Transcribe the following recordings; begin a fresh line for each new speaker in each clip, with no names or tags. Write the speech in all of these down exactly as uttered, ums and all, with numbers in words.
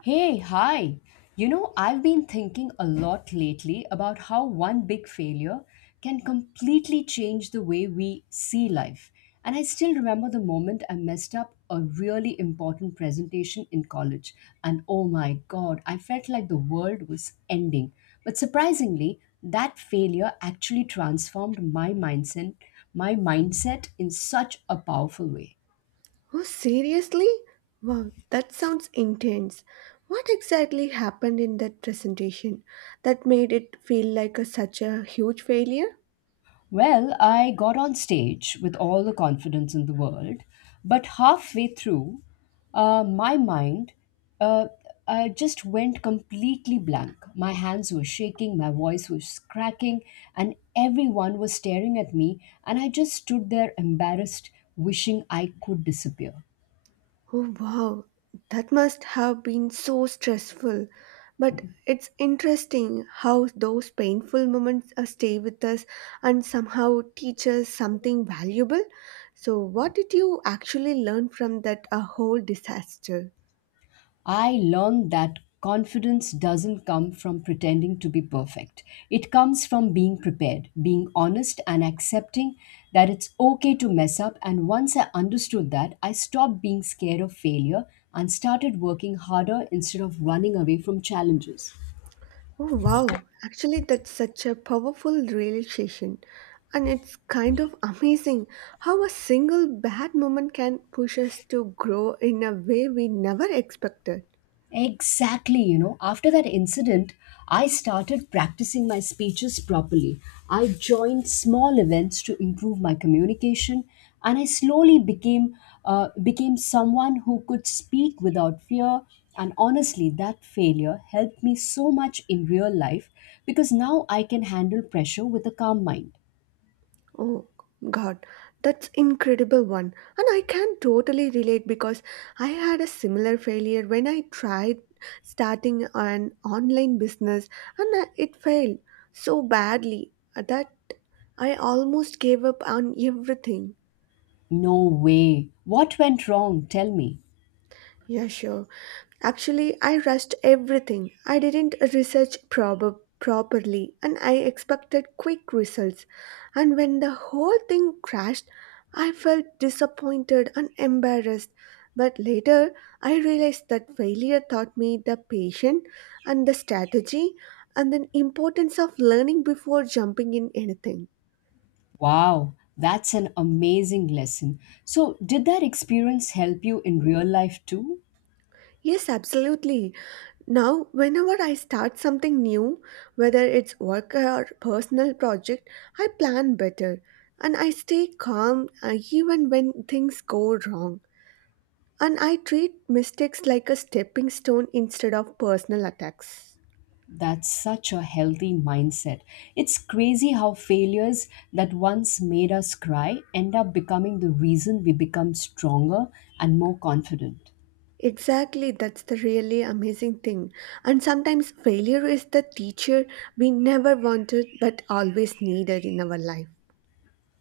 Hey, hi. You know, I've been thinking a lot lately about how one big failure can completely change the way we see life. And I still remember the moment I messed up a really important presentation in college. And oh my God, I felt like the world was ending. But surprisingly, that failure actually transformed my mindset, my mindset in such a powerful way.
Oh, seriously? Wow, that sounds intense. What exactly happened in that presentation that made it feel like a, such a huge failure?
Well, I got on stage with all the confidence in the world, but halfway through, uh, my mind uh, uh, just went completely blank. My hands were shaking, my voice was cracking, and everyone was staring at me, and I just stood there embarrassed, wishing I could disappear.
Oh, wow, that must have been so stressful. But it's interesting how those painful moments uh, stay with us and somehow teach us something valuable. So, what did you actually learn from that uh, whole disaster?
I learned that confidence doesn't come from pretending to be perfect. It comes from being prepared, being honest, and accepting that it's okay to mess up. And once I understood that, I stopped being scared of failure and started working harder instead of running away from challenges.
Oh wow, actually, that's such a powerful realization. And it's kind of amazing how a single bad moment can push us to grow in a way we never expected.
Exactly, you know, after that incident, I started practicing my speeches properly. I joined small events to improve my communication, and I slowly became, uh, became someone who could speak without fear. And honestly, that failure helped me so much in real life because now I can handle pressure with a calm mind.
Oh god, that's incredible one. And I can totally relate because I had a similar failure when I tried starting an online business and I- it failed so badly that I almost gave up on everything.
No way. What went wrong? Tell me.
Yeah, sure. Actually, I rushed everything. I didn't research prob- properly and I expected quick results. And when the whole thing crashed, I felt disappointed and embarrassed. But later, I realized that failure taught me the patience and the strategy and the importance of learning before jumping in anything.
Wow, that's an amazing lesson. So, did that experience help you in real life too?
Yes, absolutely. Now, whenever I start something new, whether it's work or personal project, I plan better and I stay calm uh, even when things go wrong. And I treat mistakes like a stepping stone instead of personal attacks.
That's such a healthy mindset. It's crazy how failures that once made us cry end up becoming the reason we become stronger and more confident.
Exactly, that's the really amazing thing. And sometimes failure is the teacher we never wanted but always needed in our life.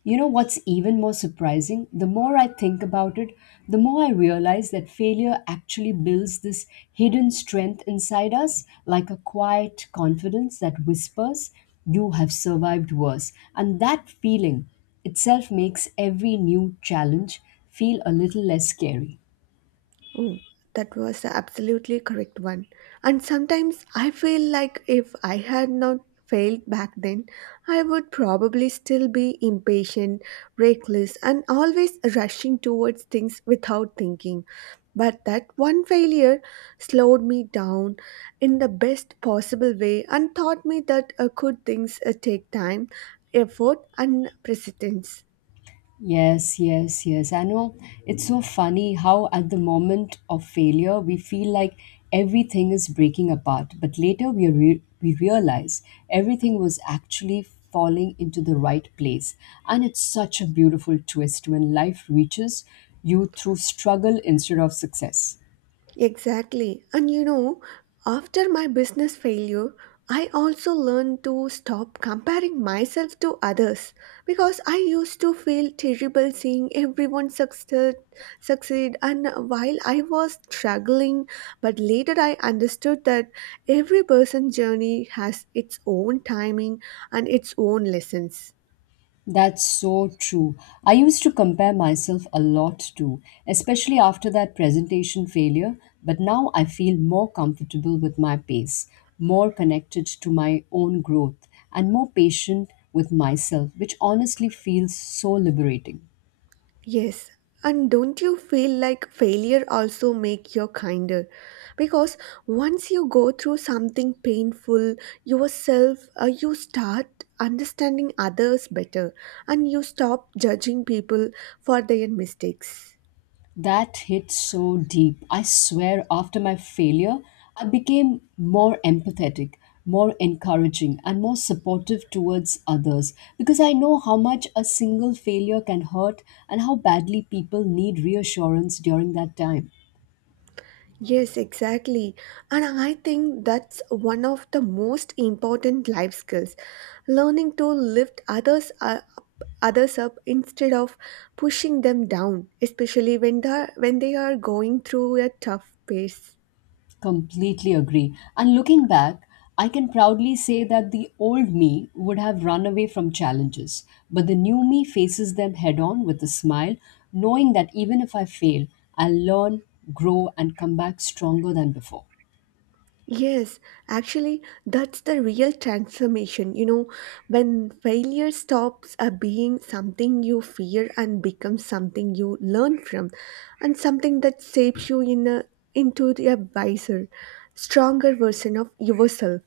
You know what's even more surprising? The more I think about it, the more I realize that failure actually builds this hidden strength inside us, like a quiet confidence that whispers, you have survived worse. And that feeling itself makes every new challenge feel a little less scary.
Oh, that was the absolutely correct one. And sometimes I feel like if I had not failed back then, I would probably still be impatient, reckless, and always rushing towards things without thinking. But that one failure slowed me down in the best possible way and taught me that uh, good things uh, take time, effort, and persistence.
Yes, yes, yes. I know it's so funny how at the moment of failure we feel like everything is breaking apart, but later we re- we realize everything was actually falling into the right place. And it's such a beautiful twist when life reaches you through struggle instead of success.
Exactly. And you know, after my business failure, I also learned to stop comparing myself to others because I used to feel terrible seeing everyone succeed, succeed and while I was struggling, but later I understood that every person's journey has its own timing and its own lessons.
That's so true. I used to compare myself a lot too, especially after that presentation failure, but now I feel more comfortable with my pace, more connected to my own growth, and more patient with myself, which honestly feels so liberating.
Yes, and don't you feel like failure also make you kinder? Because once you go through something painful yourself, uh, you start understanding others better and you stop judging people for their mistakes.
That hit so deep. I swear, after my failure, I became more empathetic, more encouraging, and more supportive towards others because I know how much a single failure can hurt and how badly people need reassurance during that time.
Yes, exactly. And I think that's one of the most important life skills. Learning to lift others up, others up instead of pushing them down, especially when they when they are going through a tough phase.
Completely agree. And looking back, I can proudly say that the old me would have run away from challenges, but the new me faces them head on with a smile, knowing that even if I fail, I'll learn, grow, and come back stronger than before.
Yes, actually, that's the real transformation. You know, when failure stops uh, being something you fear and becomes something you learn from, and something that shapes you in a, into a wiser, stronger version of yourself.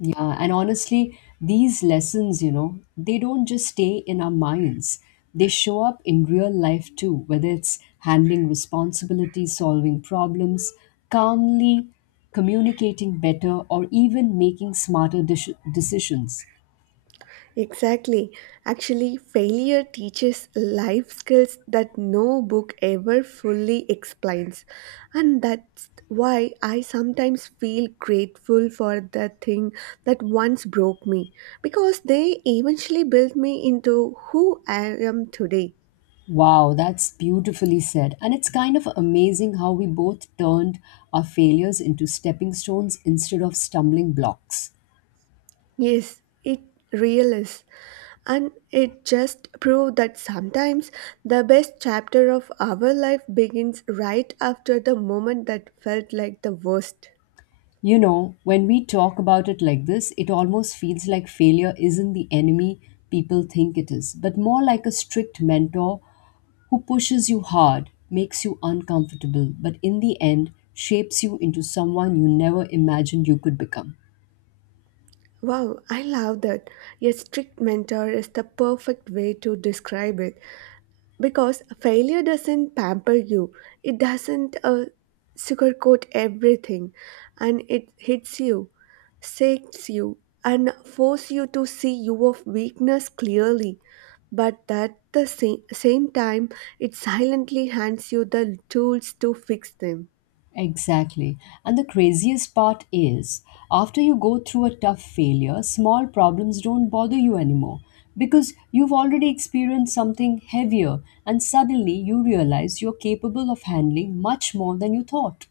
Yeah, and honestly, these lessons, you know, they don't just stay in our minds. They show up in real life too, whether it's handling responsibilities, solving problems calmly, communicating better, or even making smarter dis- decisions.
Exactly. Actually, failure teaches life skills that no book ever fully explains. And that's why I sometimes feel grateful for the thing that once broke me, because they eventually built me into who I am today.
Wow, that's beautifully said. And it's kind of amazing how we both turned our failures into stepping stones instead of stumbling blocks.
Yes, it real is. And it just proved that sometimes the best chapter of our life begins right after the moment that felt like the worst.
You know, when we talk about it like this, it almost feels like failure isn't the enemy people think it is, but more like a strict mentor who pushes you hard, makes you uncomfortable, but in the end shapes you into someone you never imagined you could become.
Wow, I love that. A strict mentor is the perfect way to describe it because failure doesn't pamper you, it doesn't uh, sugarcoat everything, and it hits you, shakes you, and force you to see your weakness clearly. But at the same, same time, it silently hands you the tools to fix them.
Exactly. And the craziest part is, after you go through a tough failure, small problems don't bother you anymore because you've already experienced something heavier and suddenly you realize you're capable of handling much more than you thought.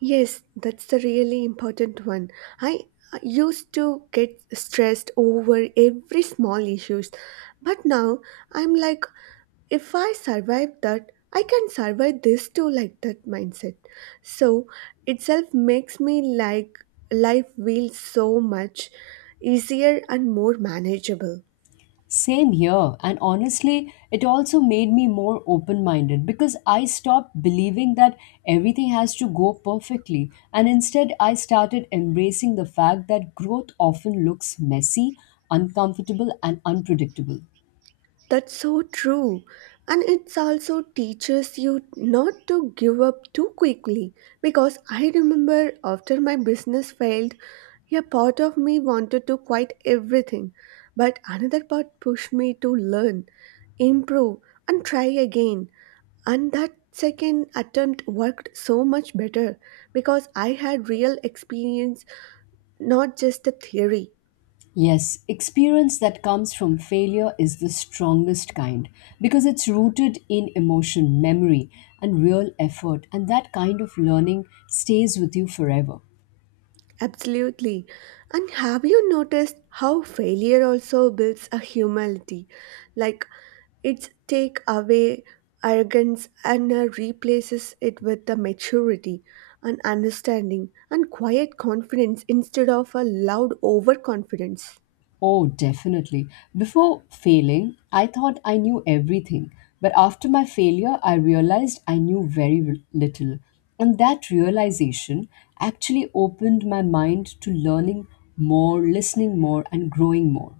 Yes, that's the really important one. I I used to get stressed over every small issues, but now I'm like, if I survive that, I can survive this too, like that mindset. So itself makes me like life feels so much easier and more manageable.
Same here. And honestly, it also made me more open minded because I stopped believing that everything has to go perfectly. And instead, I started embracing the fact that growth often looks messy, uncomfortable, and unpredictable.
That's so true. And it also teaches you not to give up too quickly because I remember after my business failed, a part of me wanted to quit everything, but another part pushed me to learn, improve, and try again. And that second attempt worked so much better because I had real experience, not just the theory.
Yes, experience that comes from failure is the strongest kind because it's rooted in emotion, memory, and real effort, and that kind of learning stays with you forever.
Absolutely. And have you noticed how failure also builds a humility? Like it's take away arrogance and uh, replaces it with the maturity and understanding and quiet confidence instead of a loud overconfidence.
Oh, definitely. Before failing, I thought I knew everything. But after my failure, I realized I knew very r- little. And that realization actually opened my mind to learning more, listening more, and growing more.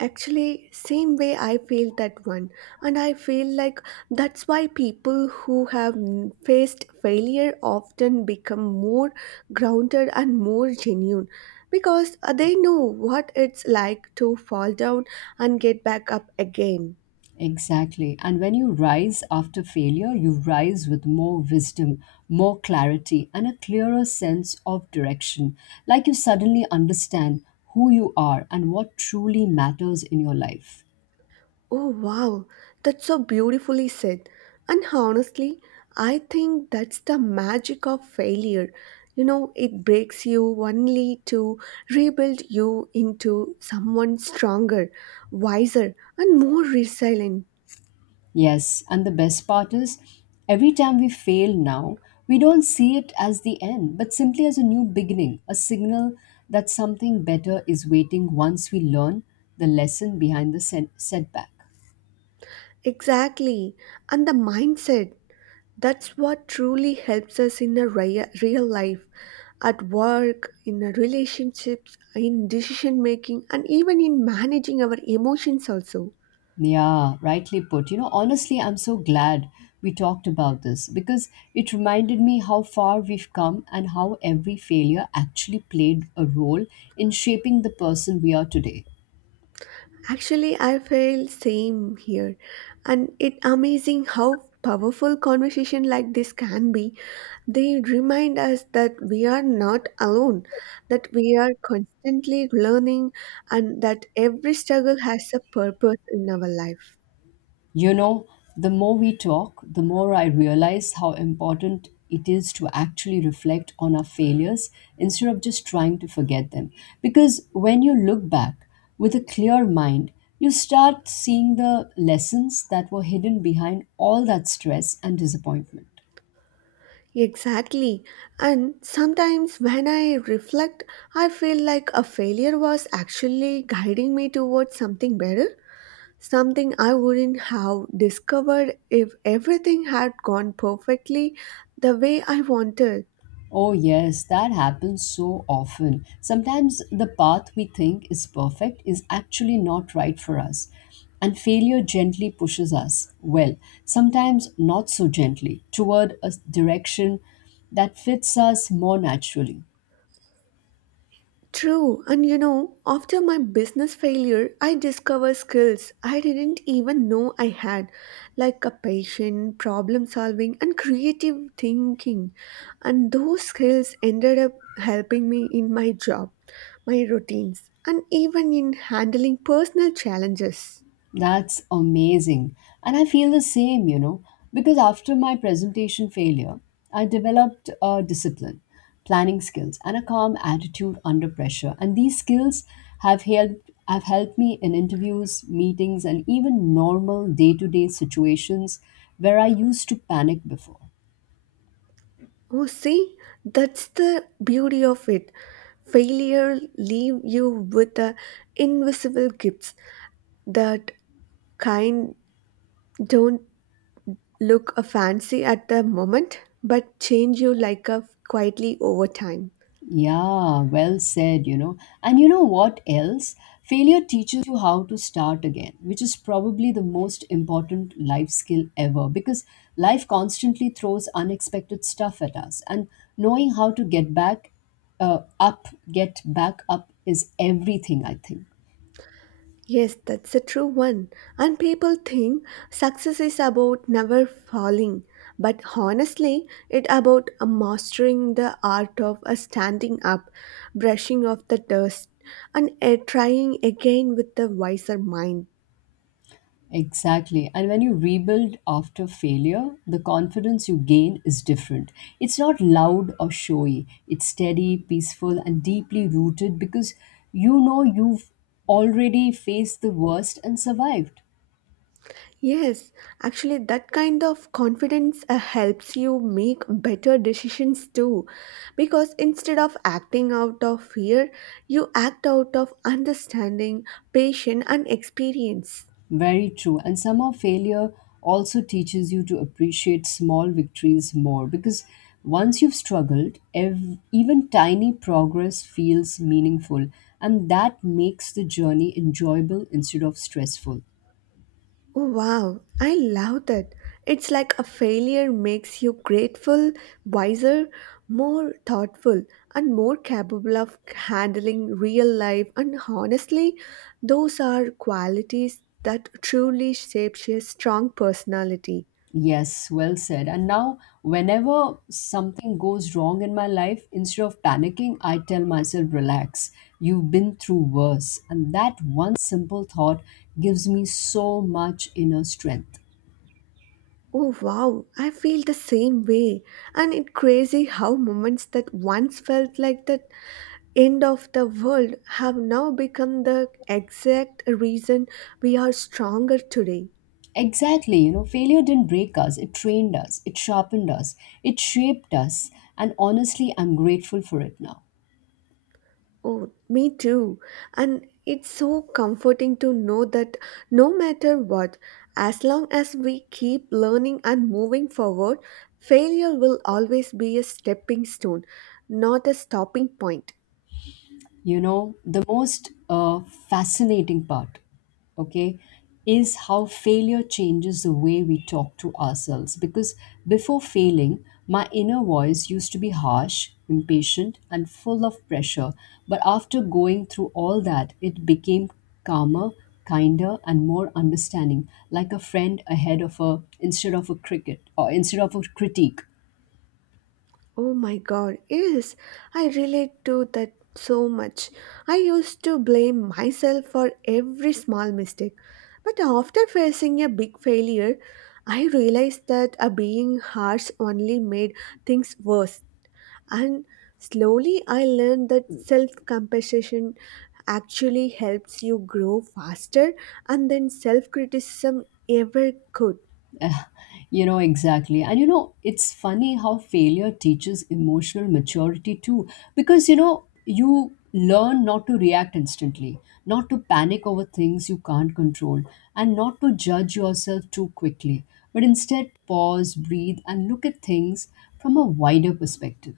Actually, same way I feel that one. And I feel like that's why people who have n- faced failure often become more grounded and more genuine because uh, they know what it's like to fall down and get back up again.
Exactly. And when you rise after failure, you rise with more wisdom, more clarity, and a clearer sense of direction. Like you suddenly understand who you are and what truly matters in your life.
Oh, wow, that's so beautifully said. And honestly, I think that's the magic of failure. You know, it breaks you only to rebuild you into someone stronger, wiser, and more resilient.
Yes, and the best part is every time we fail now, we don't see it as the end, but simply as a new beginning, a signal that something better is waiting once we learn the lesson behind the set- setback.
Exactly. And the mindset that's what truly helps us in a rea- real life, at work, in our relationships, in decision making, and even in managing our emotions also.
Yeah, rightly put. You know, honestly, I'm so glad we talked about this because it reminded me how far we've come and how every failure actually played a role in shaping the person we are today.
Actually, I feel same here, and it amazing how powerful conversation like this can be. They remind us that we are not alone, that we are constantly learning, and that every struggle has a purpose in our life.
You know, the more we talk, the more I realize how important it is to actually reflect on our failures instead of just trying to forget them. Because when you look back with a clear mind, you start seeing the lessons that were hidden behind all that stress and disappointment.
Exactly. And sometimes when I reflect, I feel like a failure was actually guiding me towards something better. Something I wouldn't have discovered if everything had gone perfectly the way I wanted.
Oh, yes, that happens so often. Sometimes the path we think is perfect is actually not right for us, and failure gently pushes us, well, sometimes not so gently, toward a direction that fits us more naturally.
True, and you know, after my business failure, I discovered skills I didn't even know I had, like a patient, problem solving, and creative thinking. And those skills ended up helping me in my job, my routines, and even in handling personal challenges.
That's amazing. And I feel the same, you know, because after my presentation failure, I developed a discipline, planning skills, and a calm attitude under pressure. And these skills have helped have helped me in interviews, meetings, and even normal day-to-day situations where I used to panic before.
Oh, see, that's the beauty of it. Failure leave you with the invisible gifts that kind don't look a fancy at the moment, but change you like a quietly over time.
Yeah, well said, you know. And you know what else? Failure teaches you how to start again, which is probably the most important life skill ever because life constantly throws unexpected stuff at us. And knowing how to get back uh, up, get back up is everything, I think.
Yes, that's a true one. And people think success is about never falling, but honestly, it about mastering the art of uh, standing up, brushing off the dust, and uh, trying again with a wiser mind.
Exactly. And when you rebuild after failure, the confidence you gain is different. It's not loud or showy, it's steady, peaceful, and deeply rooted because you know you've already faced the worst and survived.
Yes, actually, that kind of confidence uh, helps you make better decisions too, because instead of acting out of fear, you act out of understanding, patience, and experience.
Very true. And somehow failure also teaches you to appreciate small victories more because once you've struggled, ev- even tiny progress feels meaningful, and that makes the journey enjoyable instead of stressful.
Oh, wow, I love that. It's like a failure makes you grateful, wiser, more thoughtful, and more capable of handling real life. And honestly, those are qualities that truly shapes your strong personality.
Yes, well said. And now, whenever something goes wrong in my life, instead of panicking, I tell myself, relax, you've been through worse. And that one simple thought gives me so much inner strength.
Oh wow, I feel the same way. And it crazy how moments that once felt like the end of the world have now become the exact reason we are stronger today.
Exactly, you know, failure didn't break us, it trained us, it sharpened us, it shaped us. And honestly, I'm grateful for it now.
Oh, me too. And it's so comforting to know that no matter what, as long as we keep learning and moving forward, failure will always be a stepping stone, not a stopping point.
You know, the most uh, fascinating part, okay, is how failure changes the way we talk to ourselves, because before failing my inner voice used to be harsh, impatient, and full of pressure, but after going through all that it became calmer, kinder, and more understanding, like a friend ahead of a, instead of a cricket, or instead of a critique.
Oh my god, yes, I relate to that so much. I used to blame myself for every small mistake. But after facing a big failure, I realized that uh, being harsh only made things worse. And slowly I learned that self compassion actually helps you grow faster and then self criticism ever could.
You know, exactly. And you know, it's funny how failure teaches emotional maturity too, because you know, you learn not to react instantly, not to panic over things you can't control, and not to judge yourself too quickly, but instead pause, breathe, and look at things from a wider perspective.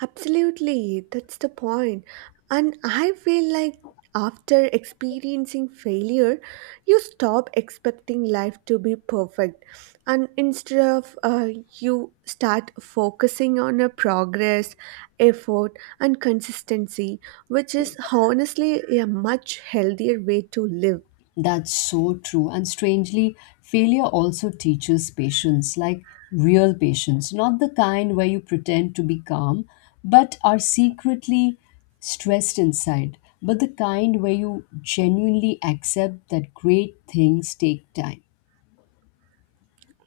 Absolutely, that's the point. And I feel like after experiencing failure, you stop expecting life to be perfect. And instead of uh, you start focusing on a progress, effort, and consistency, which is honestly a much healthier way to live.
That's so true. And strangely, failure also teaches patience, like real patience, not the kind where you pretend to be calm, but are secretly stressed inside, but the kind where you genuinely accept that great things take time.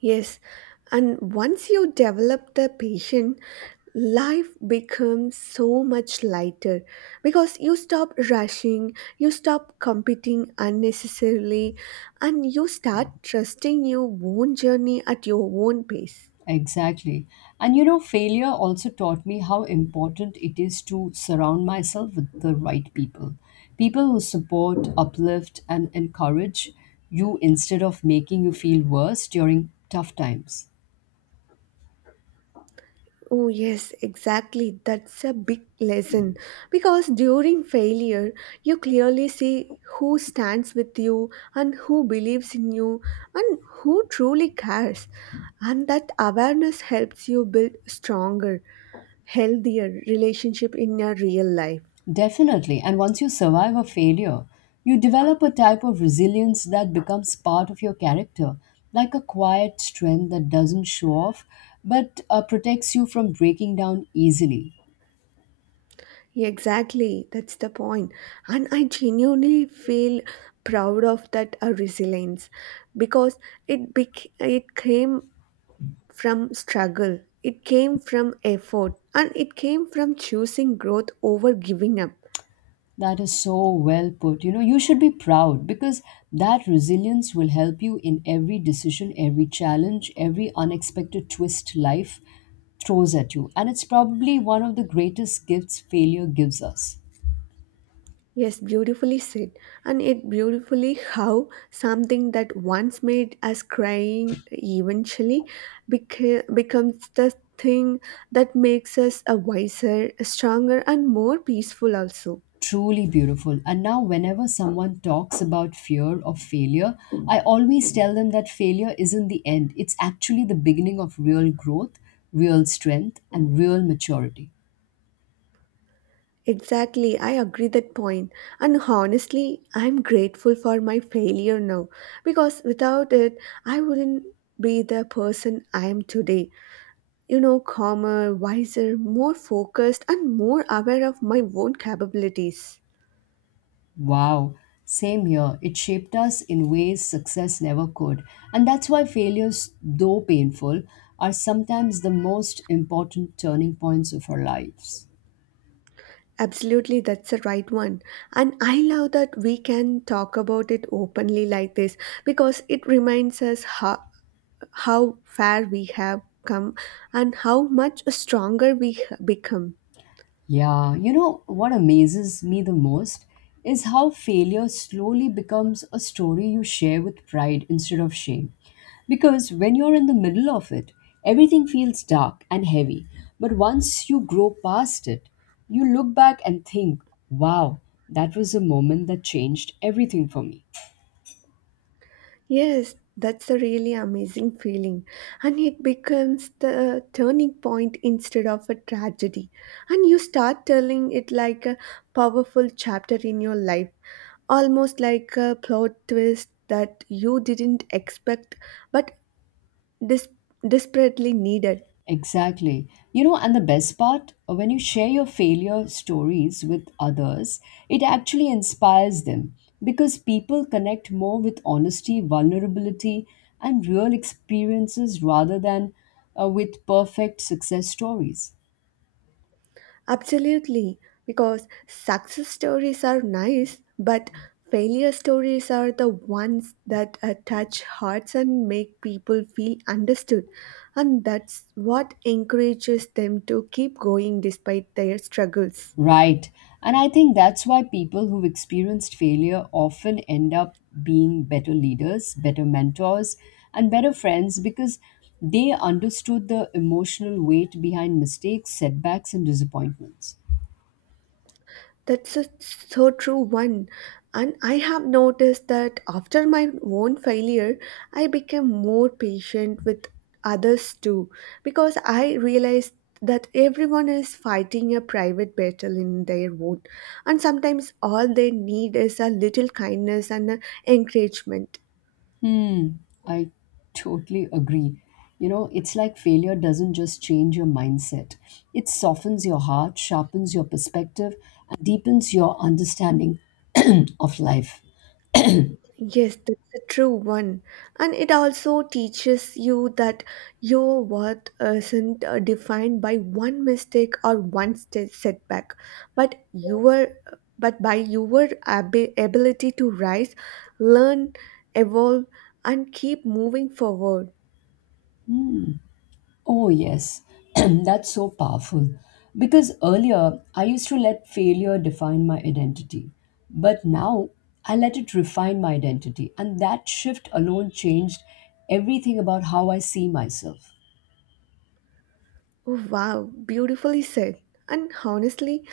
Yes, and once you develop the patience, life becomes so much lighter because you stop rushing, you stop competing unnecessarily, and you start trusting your own journey at your own pace.
Exactly. And you know, failure also taught me how important it is to surround myself with the right people. People who support, uplift, and encourage you instead of making you feel worse during tough times.
Oh, yes, exactly. That's a big lesson because during failure, you clearly see who stands with you and who believes in you and who truly cares. And that awareness helps you build stronger, healthier relationship in your real life.
Definitely. And once you survive a failure, you develop a type of resilience that becomes part of your character, like a quiet strength that doesn't show off but uh, protects you from breaking down easily.
Exactly, that's the point. And I genuinely feel proud of that uh, resilience because it bec- it came from struggle, it came from effort, and it came from choosing growth over giving up.
That is so well put. You know, you should be proud because that resilience will help you in every decision, every challenge, every unexpected twist life throws at you. And it's probably one of the greatest gifts failure gives us.
Yes, beautifully said. And it beautifully how something that once made us crying eventually beca- becomes the thing that makes us a wiser, stronger, and more peaceful also.
Truly beautiful. And now, whenever someone talks about fear of failure, I always tell them that failure isn't the end, it's actually the beginning of real growth, real strength, and real maturity.
Exactly, I agree that point. And honestly, I'm grateful for my failure now because without it, I wouldn't be the person I am today. You know, calmer, wiser, more focused, and more aware of my own capabilities.
Wow, same here. It shaped us in ways success never could. And that's why failures, though painful, are sometimes the most important turning points of our lives.
Absolutely, that's the right one. And I love that we can talk about it openly like this because it reminds us how, how far we have come and how much stronger we h- become.
Yeah, you know what amazes me the most is how failure slowly becomes a story you share with pride instead of shame. Because when you're in the middle of it, everything feels dark and heavy. But once you grow past it, you look back and think, wow, that was a moment that changed everything for me.
Yes, that's a really amazing feeling. And it becomes the turning point instead of a tragedy. And you start telling it like a powerful chapter in your life, almost like a plot twist that you didn't expect but dis- desperately needed.
Exactly. You know, and the best part, uh, when you share your failure stories with others, it actually inspires them because people connect more with honesty, vulnerability, and real experiences rather than uh, with perfect success stories.
Absolutely, because success stories are nice, but failure stories are the ones that uh, touch hearts and make people feel understood. And that's what encourages them to keep going despite their struggles.
Right. And I think that's why people who've experienced failure often end up being better leaders, better mentors, and better friends because they understood the emotional weight behind mistakes, setbacks, and disappointments.
That's a so true one. And I have noticed that after my own failure, I became more patient with others too, because I realized that everyone is fighting a private battle in their own, and sometimes all they need is a little kindness and a encouragement.
Hmm, I totally agree. You know, it's like failure doesn't just change your mindset, it softens your heart, sharpens your perspective, and deepens your understanding of life.
Yes, that's a true one. And it also teaches you that your worth uh, isn't uh, defined by one mistake or one st- setback, but your but by your ab- ability to rise, learn, evolve, and keep moving forward.
Oh, yes, that's so powerful. Because earlier, I used to let failure define my identity. But now, I let it refine my identity. And that shift alone changed everything about how I see myself.
Oh, wow, beautifully said. And honestly,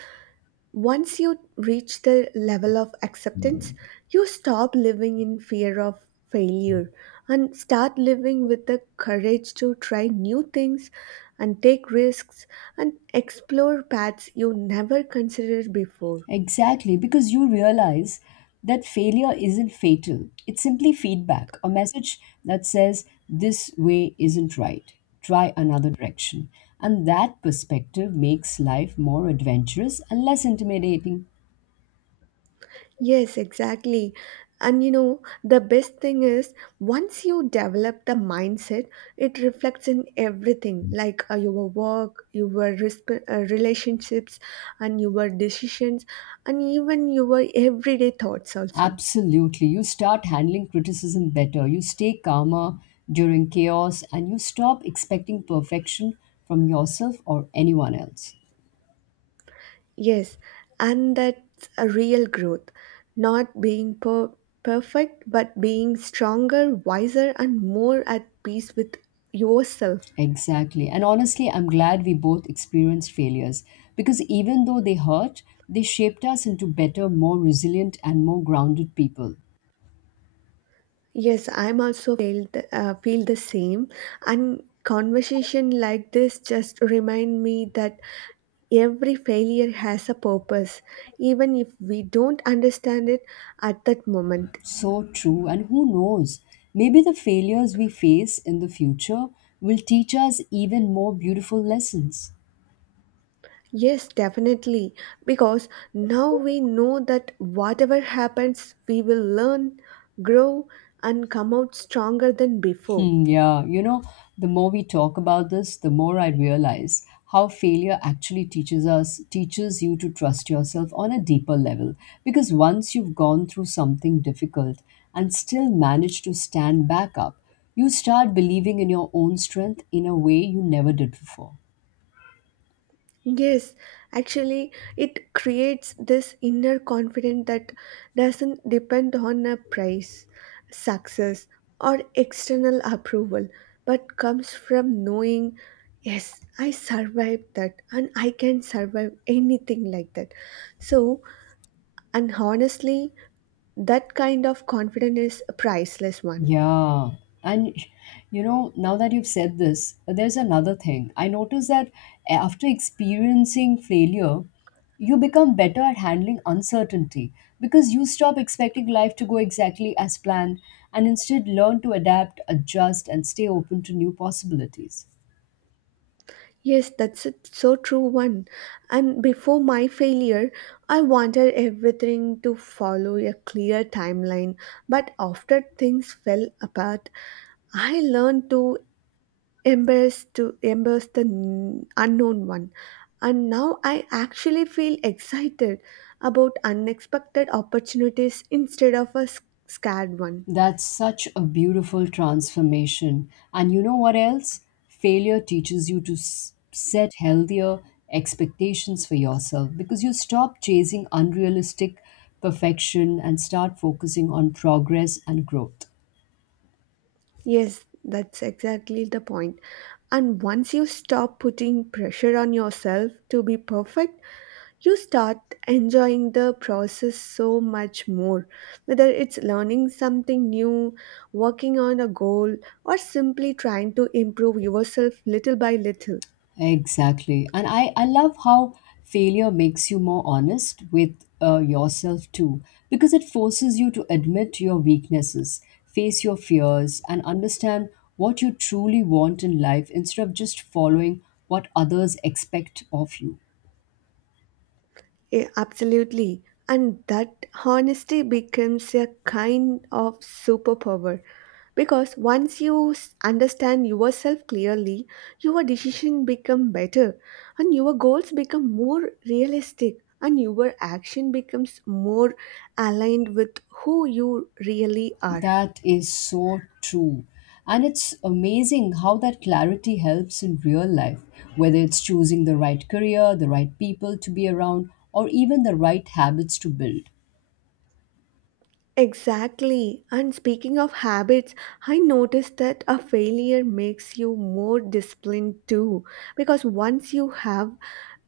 once you reach the level of acceptance, you stop living in fear of failure and start living with the courage to try new things and take risks and explore paths you never considered before.
Exactly, because you realize that failure isn't fatal, it's simply feedback, a message that says, this way isn't right. Try another direction. And that perspective makes life more adventurous and less intimidating.
Yes, exactly. And you know, the best thing is once you develop the mindset, it reflects in everything like uh, your work, your resp- uh, relationships, and your decisions, and even your everyday thoughts also.
Absolutely. You start handling criticism better, you stay calmer during chaos, and you stop expecting perfection from yourself or anyone else.
Yes, and that's a real growth. Not being per- perfect, but being stronger, wiser, and more at peace with yourself.
Exactly. And honestly, I'm glad we both experienced failures because even though they hurt, they shaped us into better, more resilient, and more grounded people.
Yes, I'm also felt uh, feel the same. And conversation like this just remind me that every failure has a purpose, even if we don't understand it at that moment.
So true. And who knows? Maybe the failures we face in the future will teach us even more beautiful lessons.
Yes, definitely. Because now we know that whatever happens, we will learn, grow, and come out stronger than before.
Hmm, yeah, you know, the more we talk about this, the more I realize how failure actually teaches us, teaches you to trust yourself on a deeper level. Because once you've gone through something difficult and still manage to stand back up, you start believing in your own strength in a way you never did before.
Yes, actually, it creates this inner confidence that doesn't depend on a price, success, or external approval, but comes from knowing, yes, I survived that and I can survive anything like that. So, and honestly, that kind of confidence is a priceless one.
Yeah. And you know, now that you've said this, there's another thing. I noticed that after experiencing failure, you become better at handling uncertainty because you stop expecting life to go exactly as planned and instead learn to adapt, adjust, and stay open to new possibilities.
Yes, that's a so true one. And before my failure, I wanted everything to follow a clear timeline. But after things fell apart, I learned to embrace to embrace the n- unknown one. And now I actually feel excited about unexpected opportunities instead of a s- scared one.
That's such a beautiful transformation. And you know what else? Failure teaches you to s- set healthier expectations for yourself because you stop chasing unrealistic perfection and start focusing on progress and growth.
Yes, that's exactly the point. And once you stop putting pressure on yourself to be perfect, you start enjoying the process so much more. Whether it's learning something new, working on a goal, or simply trying to improve yourself little by little.
Exactly. And I, I love how failure makes you more honest with uh, yourself too, because it forces you to admit your weaknesses, face your fears, and understand what you truly want in life instead of just following what others expect of you.
Yeah, absolutely. And that honesty becomes a kind of superpower because once you s- understand yourself clearly, your decision become better and your goals become more realistic and your action becomes more aligned with who you really are.
That is so true. And it's amazing how that clarity helps in real life, whether it's choosing the right career, the right people to be around, or even the right habits to build.
Exactly. And speaking of habits, I noticed that a failure makes you more disciplined too. Because once you have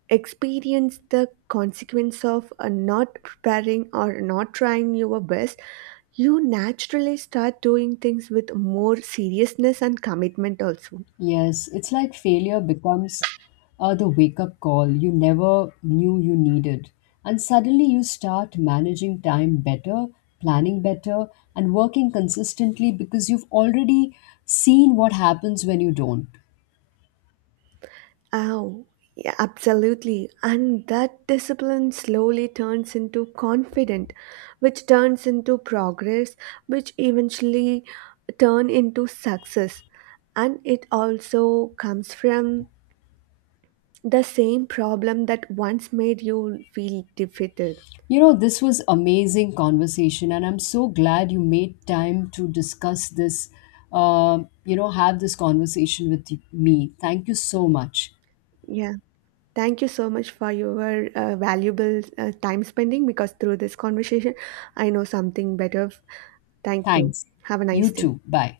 experienced the consequence of uh, not preparing or not trying your best, you naturally start doing things with more seriousness and commitment also.
Yes, it's like failure becomes uh, the wake up call you never knew you needed. And suddenly you start managing time better, planning better, and working consistently because you've already seen what happens when you don't.
Oh, yeah, absolutely. And that discipline slowly turns into confidence, which turns into progress, which eventually turn into success. And it also comes from the same problem that once made you feel defeated.
You know, this was amazing conversation, and I'm so glad you made time to discuss this, uh, you know, have this conversation with me. Thank you so much.
Yeah. Thank you so much for your uh, valuable uh, time spending because through this conversation, I know something better. Thank you.
Thanks.
Have a
You
nice day.
too. Bye.